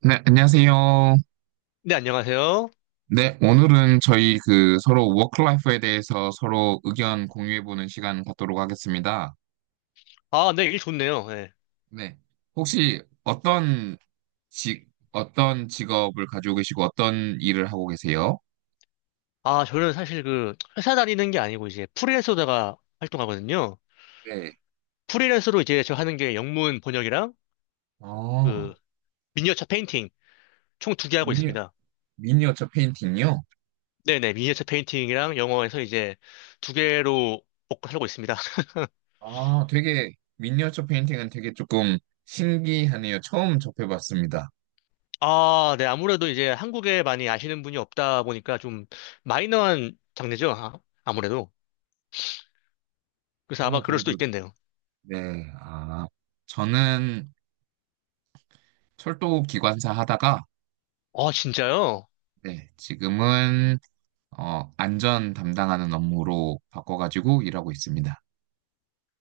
네, 안녕하세요. 네, 안녕하세요. 네, 오늘은 저희 그 서로 워크라이프에 대해서 서로 의견 공유해보는 시간 갖도록 하겠습니다. 아, 네, 일 좋네요. 예. 네, 혹시 어떤 직, 어떤 직업을 가지고 계시고 어떤 일을 하고 계세요? 아, 저는 사실 그 회사 다니는 게 아니고 이제 프리랜서다가 활동하거든요. 네. 프리랜서로 이제 저 하는 게 영문 번역이랑 그 아, 미니어처 페인팅 총 두 개 하고 미니, 있습니다. 미니어처 페인팅이요? 네네, 미니어처 페인팅이랑 영어에서 이제 두 개로 먹고 살고 있습니다. 아, 되게, 미니어처 페인팅은 되게 조금 신기하네요. 처음 접해봤습니다. 아, 네, 아무래도 이제 한국에 많이 아시는 분이 없다 보니까 좀 마이너한 장르죠. 아, 아무래도. 그래서 아마 오, 그럴 수도 그래도, 있겠네요. 네, 아, 저는 철도 기관사 하다가 아, 진짜요? 네, 지금은 안전 담당하는 업무로 바꿔가지고 일하고 있습니다.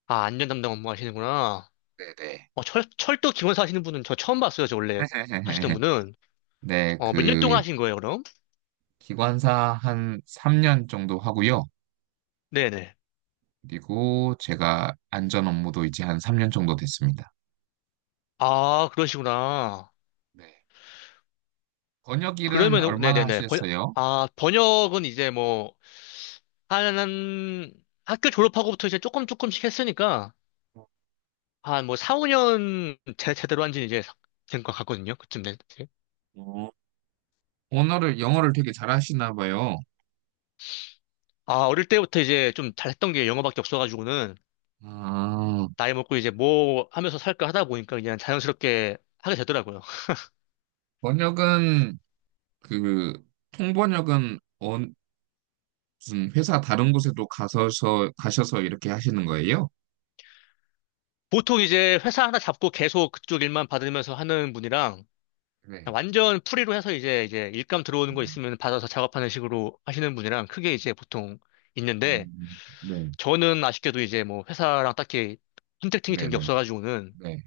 아, 안전 담당 업무 하시는구나. 네네. 어, 철도 기관 사시는 하 분은 저 처음 봤어요. 저 원래 하시던 분은. 네, 어, 몇 년 그 동안 하신 거예요, 그럼? 기관사 한 3년 정도 하고요. 네네. 그리고 제가 안전 업무도 이제 한 3년 정도 됐습니다. 아, 그러시구나. 네. 번역 일은 그러면, 얼마나 네네네. 하셨어요? 아, 번역은 이제 뭐, 한, 학교 졸업하고부터 이제 조금 조금씩 했으니까, 한 뭐, 4, 5년 제대로 한 지는 이제 된 것 같거든요. 그쯤 된. 어, 언어를, 영어를 되게 잘하시나 봐요. 아, 어릴 때부터 이제 좀 잘했던 게 영어밖에 없어가지고는, 아, 나이 먹고 이제 뭐 하면서 살까 하다 보니까 그냥 자연스럽게 하게 되더라고요. 번역은 그 통번역은 무슨 회사 다른 곳에도 가셔서 이렇게 하시는 거예요? 보통 이제 회사 하나 잡고 계속 그쪽 일만 받으면서 하는 분이랑 네, 그냥 완전 프리로 해서 이제 일감 들어오는 거 있으면 받아서 작업하는 식으로 하시는 분이랑 크게 이제 보통 있는데 네, 저는 아쉽게도 이제 뭐 회사랑 딱히 컨택팅이 네, 된 게 네, 없어가지고는 네.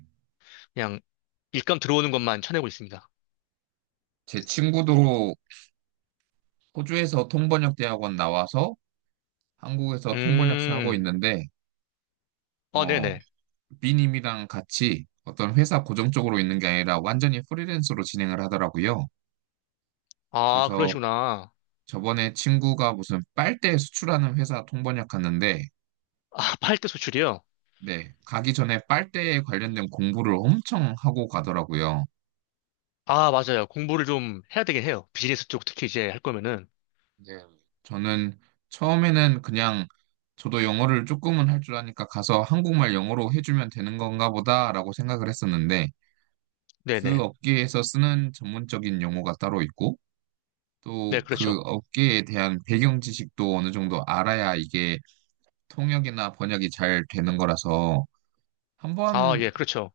그냥 일감 들어오는 것만 쳐내고 있습니다. 제 친구도 호주에서 통번역 대학원 나와서 한국에서 통번역사 하고 음, 있는데, 아, 어, 네네. B님이랑 같이 어떤 회사 고정적으로 있는 게 아니라 완전히 프리랜서로 진행을 하더라고요. 아, 그래서 그러시구나. 저번에 친구가 무슨 빨대 수출하는 회사 통번역 갔는데, 아, 팔대 수출이요? 네, 가기 전에 빨대에 관련된 공부를 엄청 하고 가더라고요. 아, 맞아요. 공부를 좀 해야 되긴 해요. 비즈니스 쪽 특히 이제 할 거면은. 네. 저는 처음에는 그냥 저도 영어를 조금은 할 줄 아니까 가서 한국말 영어로 해주면 되는 건가 보다라고 생각을 했었는데 그 네네. 업계에서 쓰는 전문적인 용어가 따로 있고 네, 또 그 그렇죠. 업계에 대한 배경 지식도 어느 정도 알아야 이게 통역이나 번역이 잘 되는 거라서 아, 한번 예, 그렇죠.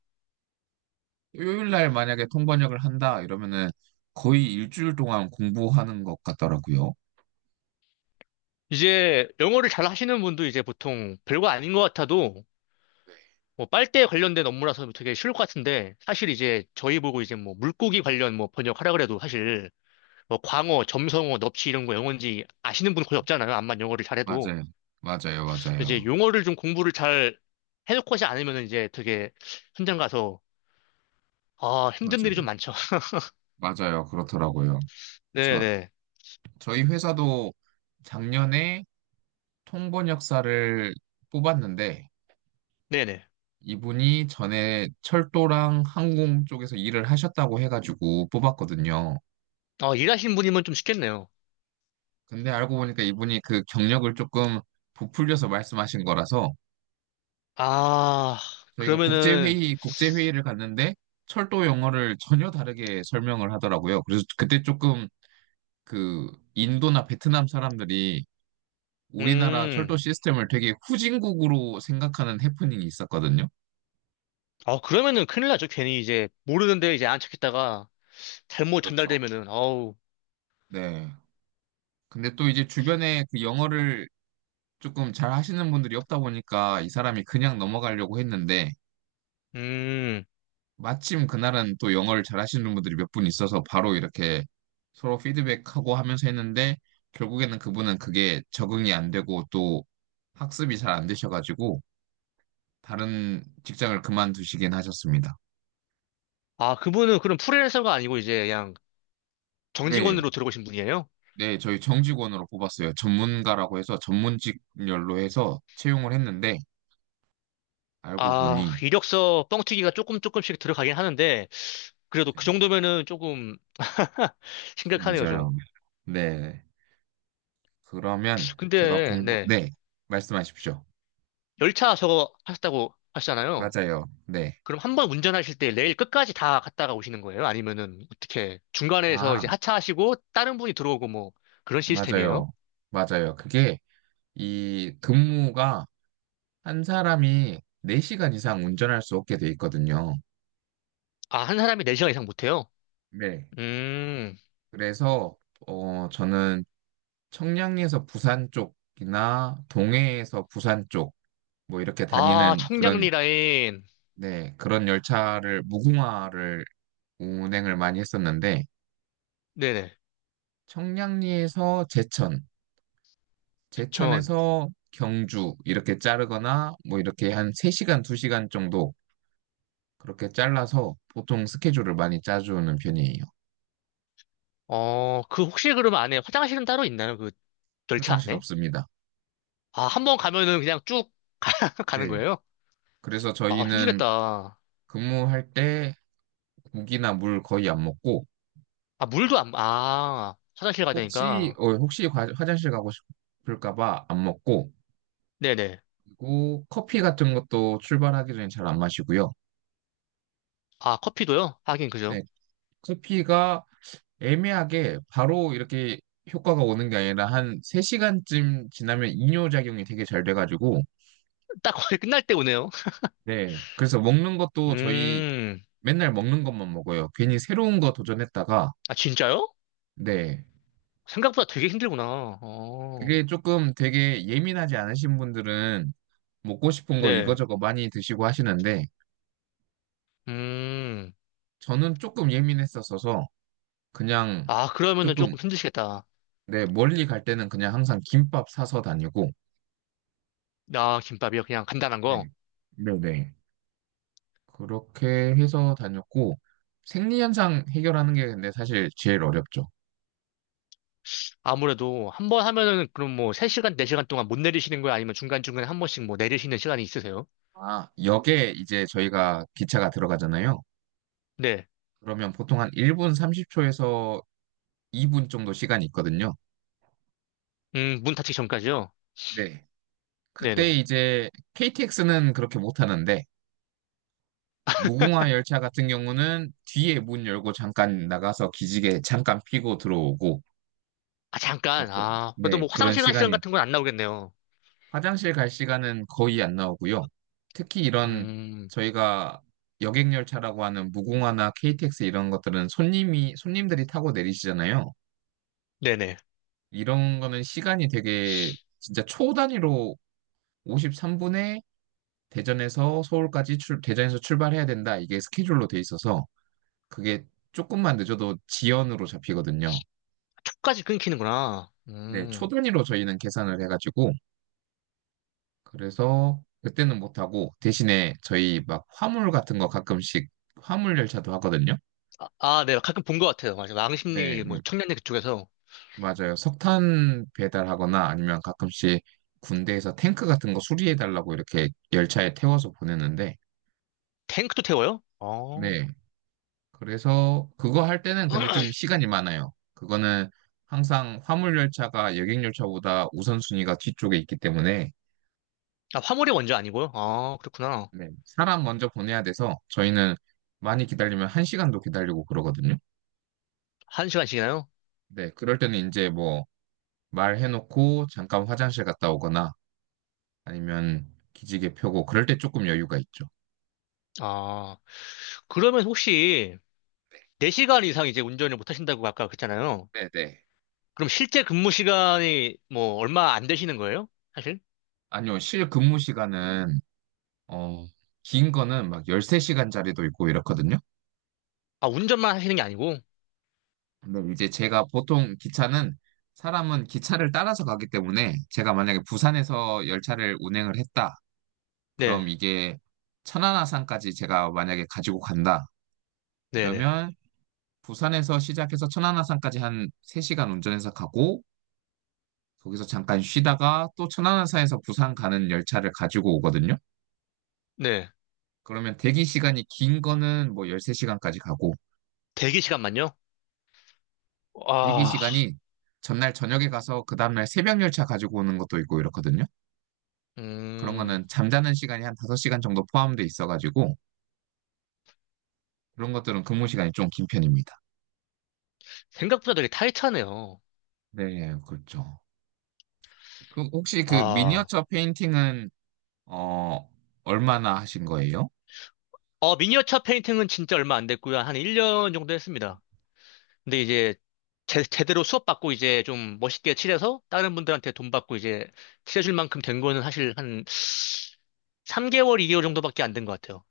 요일 날 만약에 통번역을 한다 이러면은 거의 일주일 동안 공부하는 것 같더라고요. 이제 영어를 잘 하시는 분도 이제 보통 별거 아닌 것 같아도 네. 뭐 빨대 관련된 업무라서 되게 쉬울 것 같은데 사실 이제 저희 보고 이제 뭐 물고기 관련 뭐 번역하라 그래도 사실 뭐 광어, 점성어, 넙치 이런 거 영어인지 아시는 분 거의 없잖아요. 암만 영어를 잘해도. 맞아요. 맞아요. 맞아요. 이제 용어를 좀 공부를 잘 해놓고 하지 않으면 이제 되게 현장 가서 아, 힘든 일이 좀 맞아요. 많죠. 맞아요. 그렇더라고요. 저, 네네. 저희 회사도 작년에 통번역사를 뽑았는데 네네. 이분이 전에 철도랑 항공 쪽에서 일을 하셨다고 해가지고 뽑았거든요. 어, 일하시는 분이면 좀 쉽겠네요. 근데 알고 보니까 이분이 그 경력을 조금 부풀려서 말씀하신 거라서 아, 저희가 그러면은, 국제회의를 갔는데 철도 영어를 전혀 다르게 설명을 하더라고요. 그래서 그때 조금 그 인도나 베트남 사람들이 우리나라 철도 음. 시스템을 되게 후진국으로 생각하는 해프닝이 있었거든요. 아, 그러면은 큰일 나죠. 괜히 이제 네, 모르는데 이제 안 찾겠다가 잘못 그렇죠. 전달되면은 어우. 네. 근데 또 이제 주변에 그 영어를 조금 잘 하시는 분들이 없다 보니까 이 사람이 그냥 넘어가려고 했는데 음. 마침 그날은 또 영어를 잘 하시는 분들이 몇 분 있어서 바로 이렇게 서로 피드백하고 하면서 했는데 결국에는 그분은 그게 적응이 안 되고 또 학습이 잘 안 되셔가지고 다른 직장을 그만두시긴 하셨습니다. 아, 그분은 그럼 프리랜서가 아니고 이제 그냥 네. 정직원으로 들어오신 분이에요? 네, 저희 정직원으로 뽑았어요. 전문가라고 해서 전문직렬로 해서 채용을 했는데 알고 아, 보니 이력서 뻥튀기가 조금 조금씩 들어가긴 하는데 그래도 그 맞아요. 정도면은 조금 심각하네요, 좀. 맞아요. 네. 그러면 제가 근데 공부 네. 네, 말씀하십시오. 열차 저거 하셨다고 하시잖아요. 맞아요. 네. 그럼 한 번 운전하실 때 레일 끝까지 다 갔다가 오시는 거예요? 아니면은 어떻게 중간에서 이제 아, 하차하시고 다른 분이 들어오고 뭐 그런 시스템이에요? 맞아요. 맞아요. 그게 이 근무가 한 사람이 4시간 이상 운전할 수 없게 돼 있거든요. 아, 한 사람이 4시간 이상 못해요? 네. 음, 그래서 저는 청량리에서 부산 쪽이나 동해에서 부산 쪽 뭐 이렇게 아, 다니는 그런 청량리 라인. 네 그런 열차를 무궁화를 운행을 많이 했었는데 네네, 청량리에서 제천, 부천. 제천에서 경주 이렇게 자르거나 뭐 이렇게 한 3시간, 2시간 정도 그렇게 잘라서 보통 스케줄을 많이 짜주는 편이에요. 어, 그 혹시 그러면 안에 화장실은 따로 있나요? 그 열차 화장실 안에? 없습니다. 아, 한 번 가면은 그냥 쭉 가는 네. 거예요? 그래서 아, 저희는 힘들겠다. 근무할 때 국이나 물 거의 안 먹고 아, 물도 안, 아, 화장실 가야 되니까. 혹시 화장실 가고 싶을까 봐 안 먹고 네네. 그리고 커피 같은 것도 출발하기 전에 잘 안 마시고요. 아, 커피도요? 하긴, 네, 그죠? 커피가 애매하게 바로 이렇게 효과가 오는 게 아니라 한 3시간쯤 지나면 이뇨작용이 되게 잘 돼가지고, 딱 거의 끝날 때 오네요. 네, 그래서 먹는 것도 저희 음, 맨날 먹는 것만 먹어요. 괜히 새로운 거 도전했다가, 아, 진짜요? 네, 생각보다 되게 힘들구나. 어, 그게 조금 되게 예민하지 않으신 분들은 먹고 싶은 거 네. 이거저거 많이 드시고 하시는데, 음, 저는 조금 예민했었어서 그냥 아, 그러면은 조금 조금 힘드시겠다. 네, 멀리 갈 때는 그냥 항상 김밥 사서 다니고, 아, 김밥이요? 그냥 간단한 거? 네, 네네. 그렇게 해서 다녔고, 생리현상 해결하는 게 근데 사실 제일 어렵죠. 아무래도 한번 하면은 그럼 뭐 3시간, 4시간 동안 못 내리시는 거예요? 아니면 중간중간에 한 번씩 뭐 내리시는 시간이 있으세요? 아, 역에 이제 저희가 기차가 들어가잖아요. 네. 그러면 보통 한 1분 30초에서 2분 정도 시간이 있거든요. 문 닫히기 전까지요? 네. 그때 네네. 이제 KTX는 그렇게 못 하는데, 무궁화 열차 같은 경우는 뒤에 문 열고 잠깐 나가서 기지개 잠깐 피고 들어오고, 아, 네, 잠깐. 그런 아, 그래도 네, 뭐 그런 화장실 간 시간 시간이 같은 건 안 나오겠네요. 화장실 갈 시간은 거의 안 나오고요. 특히 이런 음, 저희가 여객열차라고 하는 무궁화나 KTX 이런 것들은 손님들이 타고 내리시잖아요. 네네. 이런 거는 시간이 되게 진짜 초 단위로 53분에 대전에서 출발해야 된다. 이게 스케줄로 돼 있어서 그게 조금만 늦어도 지연으로 잡히거든요. 촉까지 끊기는구나. 네, 초 음. 단위로 저희는 계산을 해가지고 그래서 그때는 못하고 대신에 저희 막 화물 같은 거 가끔씩 화물 열차도 하거든요. 아, 아, 네. 가끔 본 것 같아요. 맞아요. 네, 왕십리, 뭐, 청량리 그쪽에서. 맞아요. 석탄 배달하거나 아니면 가끔씩 군대에서 탱크 같은 거 수리해달라고 이렇게 열차에 태워서 보내는데, 탱크도 태워요? 어. 네. 그래서 그거 할 때는 근데 좀 시간이 많아요. 그거는 항상 화물 열차가 여객 열차보다 우선순위가 뒤쪽에 있기 때문에, 아, 화물이 먼저 아니고요? 아, 그렇구나. 네, 사람 먼저 보내야 돼서 저희는 많이 기다리면 한시간도 기다리고 그러거든요. 한 시간씩이나요? 네, 그럴 때는 이제 뭐 말해놓고 잠깐 화장실 갔다 오거나 아니면 기지개 펴고 그럴 때 조금 여유가 있죠. 아, 그러면 혹시 4시간 이상 이제 운전을 못 하신다고 아까 그랬잖아요. 네, 네. 그럼 실제 근무 시간이 뭐 얼마 안 되시는 거예요? 사실? 아니요, 실 근무 시간은 어, 긴 거는 막 13시간짜리도 있고 이렇거든요. 아, 운전만 하시는 게 아니고? 근데 이제 제가 보통 기차는 사람은 기차를 따라서 가기 때문에 제가 만약에 부산에서 열차를 운행을 했다. 네, 그럼 이게 천안아산까지 제가 만약에 가지고 간다. 네네, 이러면 부산에서 시작해서 천안아산까지 한 3시간 운전해서 가고 거기서 잠깐 쉬다가 또 천안함사에서 부산 가는 열차를 가지고 오거든요. 네. 그러면 대기 시간이 긴 거는 뭐 13시간까지 가고, 대기 시간만요? 대기 아, 시간이 전날 저녁에 가서 그 다음날 새벽 열차 가지고 오는 것도 있고 이렇거든요. 그런 음, 거는 잠자는 시간이 한 5시간 정도 포함돼 있어가지고, 그런 것들은 근무 시간이 좀 긴 편입니다. 생각보다 되게 타이트하네요. 네, 그렇죠. 그 혹시 그 아, 미니어처 페인팅은, 어, 얼마나 하신 거예요? 어, 미니어처 페인팅은 진짜 얼마 안 됐고요. 한 1년 정도 했습니다. 근데 이제 제대로 수업받고 이제 좀 멋있게 칠해서 다른 분들한테 돈 받고 이제 칠해줄 만큼 된 거는 사실 한 3개월, 2개월 정도밖에 안 된 것 같아요.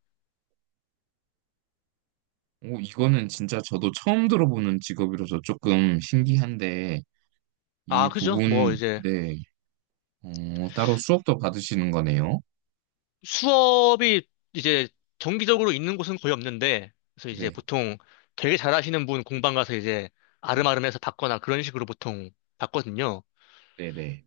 오, 이거는 진짜 저도 처음 들어보는 직업이라서 조금 신기한데, 아, 이 그죠? 뭐 부분, 이제 네. 따로 수업도 받으시는 거네요. 수업이 이제 정기적으로 있는 곳은 거의 없는데, 그래서 이제 네. 보통 되게 잘하시는 분 공방 가서 이제 아름아름해서 받거나 그런 식으로 보통 받거든요. 네네.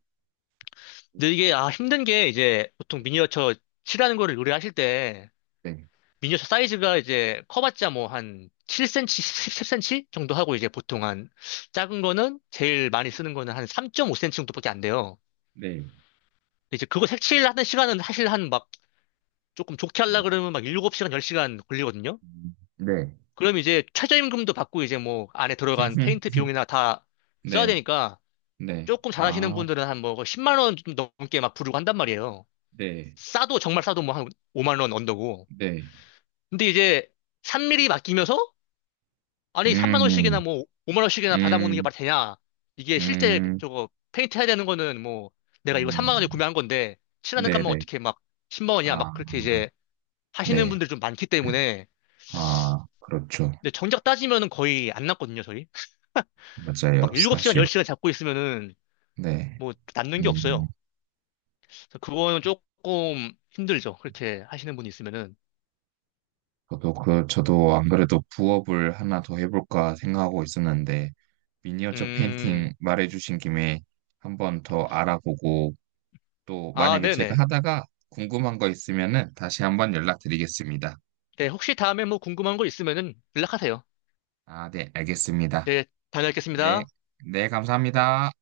근데 이게 아 힘든 게 이제 보통 미니어처 칠하는 거를 요리하실 때 네. 미니어처 사이즈가 이제 커봤자 뭐 한 7cm, 10cm 정도 하고 이제 보통 한 작은 거는 제일 많이 쓰는 거는 한 3.5cm 정도밖에 안 돼요. 네. 이제 그거 색칠하는 시간은 사실 한 막 조금 좋게 하려 음, 그러면 막 7시간, 10시간 걸리거든요. 네. 그럼 이제 최저임금도 받고 이제 뭐 안에 들어간 페인트 비용이나 다 써야 네. 되니까 네. 조금 잘하시는 아, 분들은 한 뭐 10만 원 좀 넘게 막 부르고 한단 말이에요. 네. 싸도 정말 싸도 뭐 한 5만 원 언더고. 네. 근데 이제 3mm 맡기면서 아니 3만 원씩이나 음, 뭐 5만 원씩이나 받아먹는 게 음, 말이 되냐. 이게 실제 음, 저거 페인트 해야 되는 거는 뭐 내가 이거 음. 3만 원에 구매한 건데 칠하는 값만 네네. 어떻게 막 10만 원이야 아, 막 그렇게 이제 하시는 네. 분들이 좀 많기 때문에 아, 그렇죠. 근데 정작 따지면은 거의 안 났거든요 저희. 맞아요. 막 일곱 시간 열 사실. 시간 잡고 있으면은 네. 뭐 남는 게 음. 없어요. 그래서 그거는 조금 힘들죠. 그렇게 하시는 분이 있으면은. 저도 안 그래도 부업을 하나 더 해볼까 생각하고 있었는데 미니어처 음, 페인팅 말해주신 김에 한번 더 알아보고 또 아, 만약에 제가 네네. 하다가 궁금한 거 있으면은 다시 한번 연락드리겠습니다. 네, 혹시 다음에 뭐 궁금한 거 있으면은 연락하세요. 아, 네, 알겠습니다. 네, 네, 다녀오겠습니다. 네, 감사합니다.